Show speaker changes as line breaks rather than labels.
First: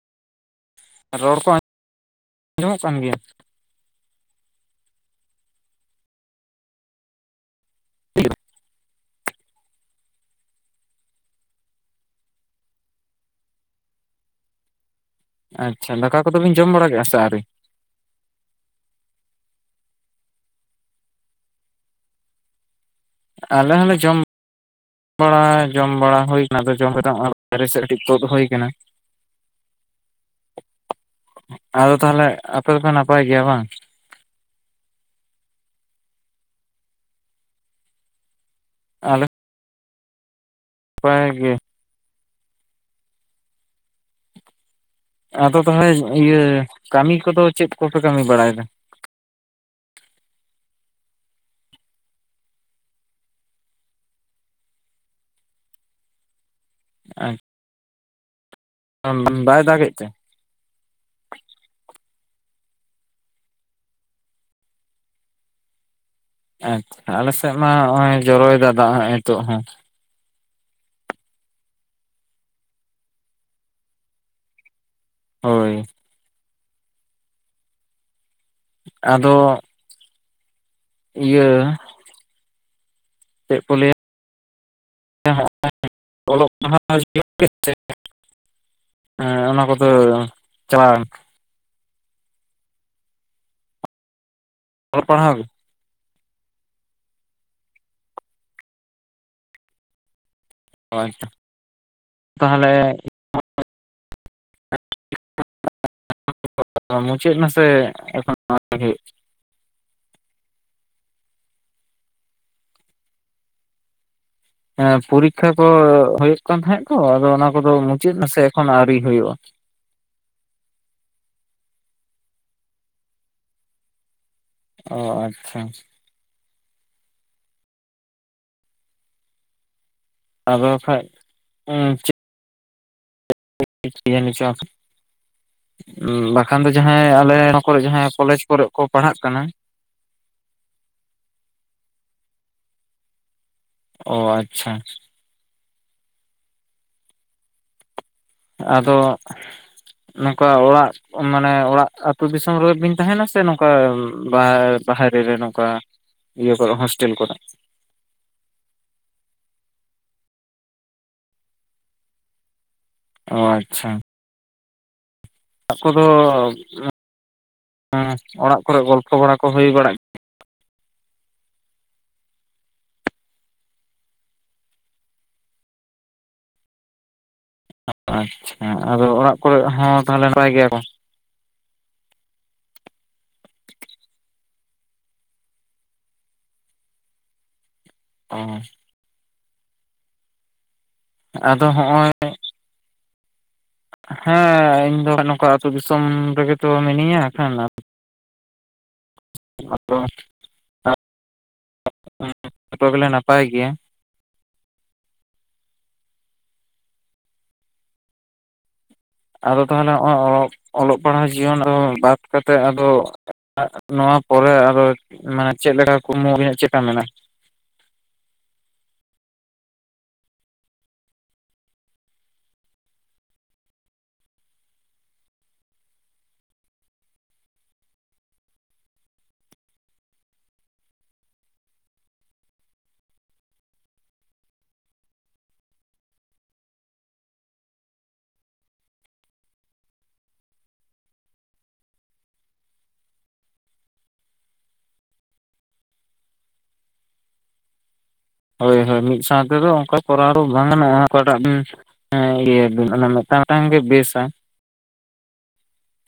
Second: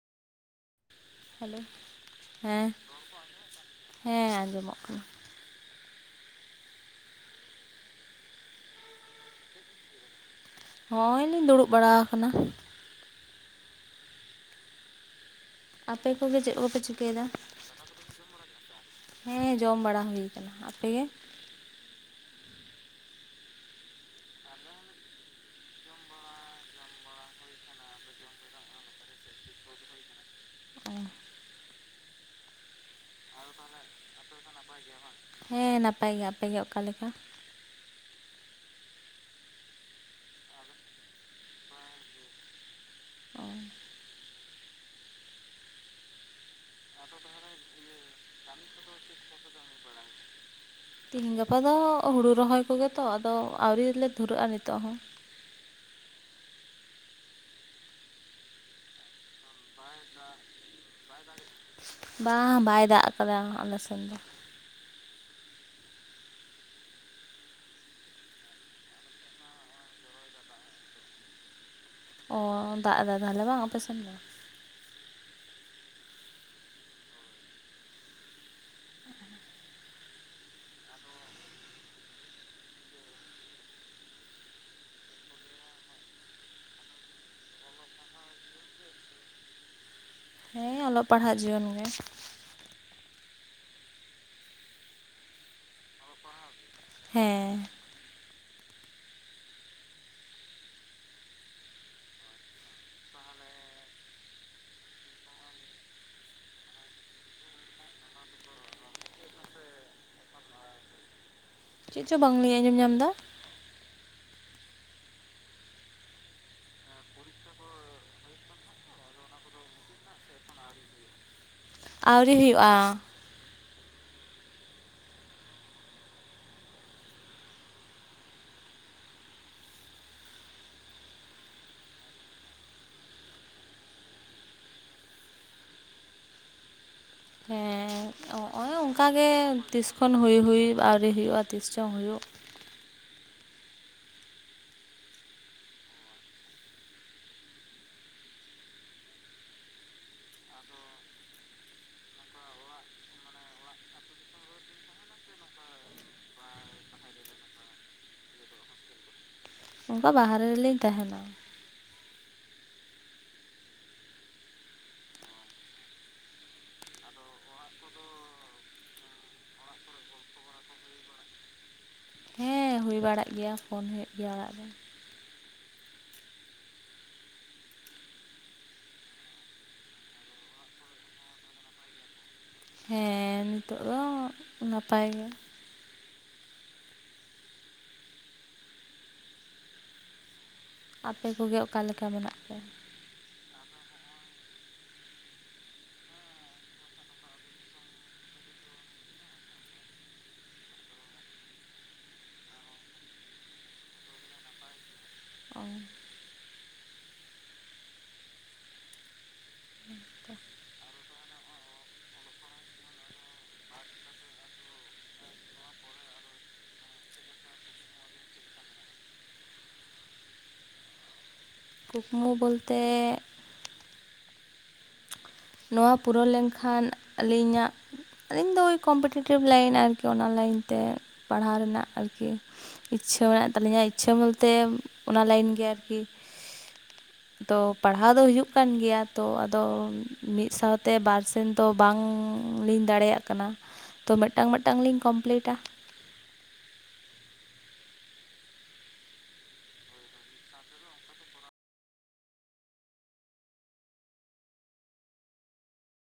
ᱨᱚᱲ ᱠᱚ
ᱦᱮᱞᱳ ᱦᱮᱸ
ᱟᱸᱡᱚᱢᱚᱜ ᱠᱟᱱ ᱜᱮᱭᱟ?
ᱦᱮᱸ ᱟᱸᱡᱚᱢᱚᱜ ᱠᱟᱱᱟ
[inaudible]
ᱦᱳᱭᱞᱤᱧ ᱫᱩᱲᱩᱵ ᱵᱟᱲᱟ ᱟᱠᱟᱱᱟ
ᱟᱪᱪᱷᱟ
ᱟᱯᱮ
ᱫᱟᱠᱟ ᱠᱚᱫᱚ
ᱠᱚᱜᱮ
ᱵᱤᱱ
ᱪᱮᱫ
ᱡᱚᱢ
ᱠᱚᱯᱮ
ᱵᱟᱲᱟ ᱠᱮᱫᱼᱟ ᱥᱮ
ᱪᱤᱠᱟᱹᱭᱮᱫᱟ
ᱟᱹᱣᱨᱤ?
ᱦᱮᱸ ᱡᱚᱢ ᱵᱟᱲᱟ ᱦᱩᱭ ᱟᱠᱟᱱᱟ ᱟᱯᱮᱜᱮ
ᱟᱞᱮ ᱦᱚᱸᱞᱮ ᱡᱚᱢ ᱵᱟᱲᱟ ᱡᱚᱢ ᱵᱟᱲᱟ ᱦᱩᱭ ᱟᱠᱟᱱᱟ ᱟᱫᱚ ᱡᱚᱢ ᱠᱟᱛᱮ ᱱᱚᱜ ᱚᱭ ᱵᱟᱭᱨᱮ ᱥᱮᱫ ᱠᱟᱴᱤᱡ ᱛᱩᱫ ᱦᱩᱭ ᱟᱠᱟᱱᱟ
ᱚ
ᱟᱫᱚ ᱛᱟᱦᱚᱞᱮ ᱟᱯᱮ ᱫᱚᱯᱮ ᱱᱟᱯᱟᱭ ᱜᱮᱭᱟ ᱵᱟᱝ
ᱦᱮᱸ ᱱᱟᱯᱟᱭ ᱜᱮ ᱟᱯᱮᱜᱮ ᱚᱠᱟᱞᱮᱠᱟ
ᱟᱞᱮ ᱵᱟᱭ ᱜᱮ
ᱚ
ᱟᱫᱚ ᱛᱟᱦᱚᱞᱮ ᱤᱭᱟᱹ ᱠᱟᱹᱢᱤ ᱠᱚᱫᱚ ᱪᱮᱫ ᱠᱚᱯᱮ ᱠᱟᱹᱢᱤ ᱵᱟᱲᱟᱭᱮᱫᱟ
ᱜᱟᱯᱟ ᱫᱚ ᱦᱩᱲᱩ ᱨᱚᱦᱚᱭ ᱠᱚᱜᱮᱛᱚ ᱟᱫᱚ ᱟᱹᱣᱨᱤ ᱞᱮ ᱫᱷᱩᱨᱟᱹᱜᱼᱟ ᱱᱤᱛᱚᱜ ᱦᱚᱸ
ᱟᱪ [unintelligible] ᱵᱟᱭ ᱫᱟᱜᱮᱫ ᱛᱮ
ᱵᱟᱝ ᱵᱟᱭ ᱫᱟᱜ ᱠᱟᱫᱟ ᱟᱞᱮ ᱥᱮᱱ ᱫᱚ᱾
ᱦᱮᱸ ᱟᱞᱮ ᱥᱮᱫ ᱢᱟ ᱱᱚᱜᱼᱚᱭ ᱡᱚᱨᱚᱭᱮᱫᱟ ᱫᱟᱜ ᱦᱚᱸ ᱱᱤᱛᱚᱜ ᱦᱚᱸ
ᱚ ᱫᱟᱜ ᱫᱟᱭ ᱛᱟᱦᱚᱞᱮ ᱵᱟᱝ ᱚᱯᱮᱥᱮᱱ ᱫᱚ
ᱦᱳᱭ ᱟᱫᱚᱻ ᱤᱭᱟᱹ ᱪᱮᱫ ᱠᱚ ᱞᱟᱹᱭᱟ ᱚᱞᱚᱜ ᱯᱟᱲᱦᱟᱣ [inaudible] ᱦᱮᱸ ᱚᱱᱟ ᱠᱚᱫᱚ
ᱦᱮᱸ
ᱪᱟᱞᱟᱣ
ᱚᱞᱚᱜ ᱯᱟᱲᱦᱟᱜ ᱡᱤᱭᱚᱱ ᱜᱮ
ᱚᱞᱯᱟᱲᱦᱟᱣ
ᱦᱮᱸ
ᱦᱳᱭ ᱟᱪᱷᱟ ᱛᱟᱦᱚᱞᱮ [unintelligible] [unintelligible] ᱢᱩᱪᱟᱹᱫ ᱮᱱᱟᱥᱮ ᱮᱠᱷᱚᱱ ᱦᱩᱭᱩᱜ [inaudible]
ᱪᱮᱫ ᱪᱚᱝ ᱵᱟᱝᱞᱤᱧ ᱟᱸᱡᱚᱢ ᱧᱟᱢ ᱮᱫᱟ?
ᱯᱚᱨᱤᱠᱠᱷᱟ ᱠᱚ ᱦᱩᱭᱩᱜ ᱠᱟᱱ ᱛᱟᱦᱮᱸᱫ ᱛᱚ, ᱟᱫᱚ ᱚᱱᱟ ᱠᱚᱫᱚ ᱢᱩᱪᱟᱹᱫ ᱮᱱᱟᱥᱮ ᱮᱠᱷᱚᱱ ᱟᱹᱣᱨᱤ ᱦᱩᱭᱩᱜᱼᱟ?
ᱟᱣᱨᱤ ᱦᱩᱭᱩᱜᱼᱟ᱾
ᱚ ᱟᱪᱪᱷᱟ ᱟᱫᱚ ᱵᱟᱠᱷᱟᱡ [unintelligible] [unintelligible] ᱵᱟᱠᱷᱟᱱ ᱫᱚ ᱡᱟᱦᱟᱸᱭ ᱟᱞᱮ ᱱᱚᱣᱟ ᱠᱚᱨᱮ ᱡᱟᱦᱟᱸᱭ
ᱦᱮᱸ
ᱠᱚᱞᱮᱡᱽ ᱠᱚᱨᱮ ᱠᱚ ᱯᱟᱲᱦᱟᱜ ᱠᱟᱱᱟ᱾
ᱮᱠᱷᱚᱱ ᱦᱩᱭ ᱦᱩᱭ ᱟᱹᱣᱨᱤ ᱦᱩᱭᱩᱜᱼᱟ᱾ ᱛᱤᱥ ᱪᱚᱝ ᱦᱩᱭᱩᱜ,
ᱚ ᱟᱪᱪᱷᱟ ᱟᱫᱚ, ᱱᱚᱝᱠᱟ ᱚᱲᱟᱜ ᱢᱟᱱᱮ ᱚᱲᱟᱜ ᱟᱹᱛᱩ ᱫᱤᱥᱚᱢ ᱨᱮ ᱵᱤᱱ ᱛᱟᱦᱮᱱᱟ ᱥᱮ ᱱᱚᱝᱠᱟ ᱵᱟᱦᱨᱮ ᱨᱮ ᱱᱚᱝᱠᱟ ᱤᱭᱟᱹ ᱠᱚᱨᱮ ᱦᱳᱥᱴᱮᱞ ᱠᱚᱨᱮ
ᱚᱱᱠᱟ ᱵᱟᱦᱨᱮ ᱨᱮᱞᱤᱧ ᱛᱟᱦᱮᱱᱟ᱾
ᱚ ᱟᱪᱪᱷᱟ ᱟᱠᱚ ᱫᱚ [unintelligible] ᱚᱲᱟᱜ ᱠᱚᱨᱮ ᱜᱚᱞᱯᱷᱚ ᱵᱟᱲᱟ ᱠᱚ ᱦᱩᱭ ᱵᱟᱲᱟᱜ ᱜᱮᱭᱟ᱾
ᱦᱮᱸ ᱦᱩᱭ ᱵᱟᱲᱟᱜ ᱜᱮᱭᱟ ᱯᱷᱳᱱ ᱦᱩᱭᱩᱜ ᱜᱮᱭᱟ ᱚᱲᱟᱜ ᱨᱮ᱾
[unintelligible] ᱟᱪᱪᱷᱟ, ᱟᱫᱚ ᱚᱲᱟᱜ ᱠᱚᱨᱮ ᱦᱚᱸ ᱛᱟᱦᱚᱞᱮ ᱱᱟᱯᱟᱭ ᱜᱮᱭᱟ ᱠᱚ?
ᱦᱮᱸ ᱱᱤᱛᱳᱜ ᱫᱚ ᱱᱟᱯᱟᱭ ᱜᱮ᱾
ᱚ [unintelligible]
ᱟᱯᱮ ᱠᱚᱜᱮ
ᱟᱫᱚ
ᱚᱠᱟ ᱞᱮᱠᱟ
ᱦᱚᱸᱜᱼᱚᱭ
ᱢᱮᱱᱟᱜ ᱯᱮᱭᱟ?
ᱦᱮᱸ ᱤᱧ ᱫᱚᱜ ᱱᱚᱝᱠᱟ ᱟᱹᱛᱩ ᱫᱤᱥᱚᱢ ᱨᱮᱜᱮ ᱛᱚ ᱢᱤᱱᱟᱹᱧᱟ ᱠᱷᱟᱱ ᱟᱫᱚ [unintelligible] ᱡᱚᱛᱚ ᱜᱮᱞᱮ ᱱᱟᱯᱟᱭ ᱜᱮᱭᱟᱺ
ᱚ
ᱟᱫᱚ ᱛᱟᱦᱚᱞᱮ [inaudible] ᱚᱞᱚᱜ ᱯᱟᱲᱦᱟᱜ ᱡᱤᱭᱚᱱ ᱫᱚ ᱵᱟᱫ ᱠᱟᱛᱮᱫ ᱟᱫᱚ [unintelligible] ᱱᱚᱣᱟ ᱯᱚᱨᱮ ᱟᱨ ᱦᱚᱸ ᱢᱟᱱᱮ ᱪᱮᱫ ᱞᱮᱠᱟ ᱠᱩᱠᱢᱩ ᱟᱹᱵᱤᱱᱟᱜ ᱪᱮᱫᱠᱟ ᱢᱮᱱᱟ
ᱠᱩᱠᱢᱩ ᱵᱚᱞᱛᱮ ᱱᱚᱣᱟ ᱯᱩᱨᱟᱹᱣ ᱞᱮᱱᱠᱷᱟᱱ ᱟᱹᱞᱤᱧᱟᱜ ᱤᱧ ᱫᱚ ᱳᱭ ᱠᱚᱢᱯᱤᱴᱮᱴᱤᱵᱷ ᱞᱟᱭᱤᱱ ᱟᱨᱠᱤ ᱚᱱᱟ ᱞᱟᱭᱤᱱ ᱛᱮ ᱯᱟᱲᱦᱟᱣ ᱨᱮᱱᱟᱜ ᱟᱨᱠᱤ ᱤᱪᱪᱷᱟᱹ ᱢᱮᱱᱟᱜ ᱛᱟᱹᱞᱤᱧᱟ, ᱤᱪᱪᱷᱟᱹ ᱵᱚᱞᱛᱮ ᱚᱱᱟ ᱞᱟᱭᱤᱱ ᱜᱮ ᱟᱨᱠᱤ ᱛᱚ ᱯᱟᱲᱦᱟᱣ ᱫᱚ ᱦᱩᱭᱩᱜ ᱠᱟᱱ ᱜᱮᱭᱟ, ᱛᱚ ᱟᱫᱚ ᱢᱤᱫ ᱥᱟᱶᱛᱮ ᱵᱟᱨ ᱥᱮᱱ ᱫᱚ ᱵᱟᱝᱞᱤᱧ ᱫᱟᱲᱮᱭᱟᱜ ᱠᱟᱱᱟ᱾ ᱛᱚ ᱢᱮᱫᱴᱟᱝ ᱢᱮᱫᱴᱟᱝ ᱞᱤᱧ ᱠᱚᱢᱯᱞᱤᱴᱟ᱾
ᱦᱳᱭ ᱦᱳᱭ ᱢᱤᱫ ᱥᱟᱶ ᱛᱮᱫᱚ ᱚᱱᱠᱟ ᱠᱚᱨᱟᱣ ᱫᱚ ᱵᱟᱝ ᱜᱟᱱᱚᱜᱼᱟ ᱚᱠᱟᱴᱟᱜ [unintelligible] ᱦᱮᱸ ᱤᱭᱟᱹ ᱵᱤᱱ ᱚᱱᱟ ᱢᱤᱫᱴᱟᱝ ᱢᱤᱫᱴᱟᱝ ᱜᱮ ᱵᱮᱥᱟ᱾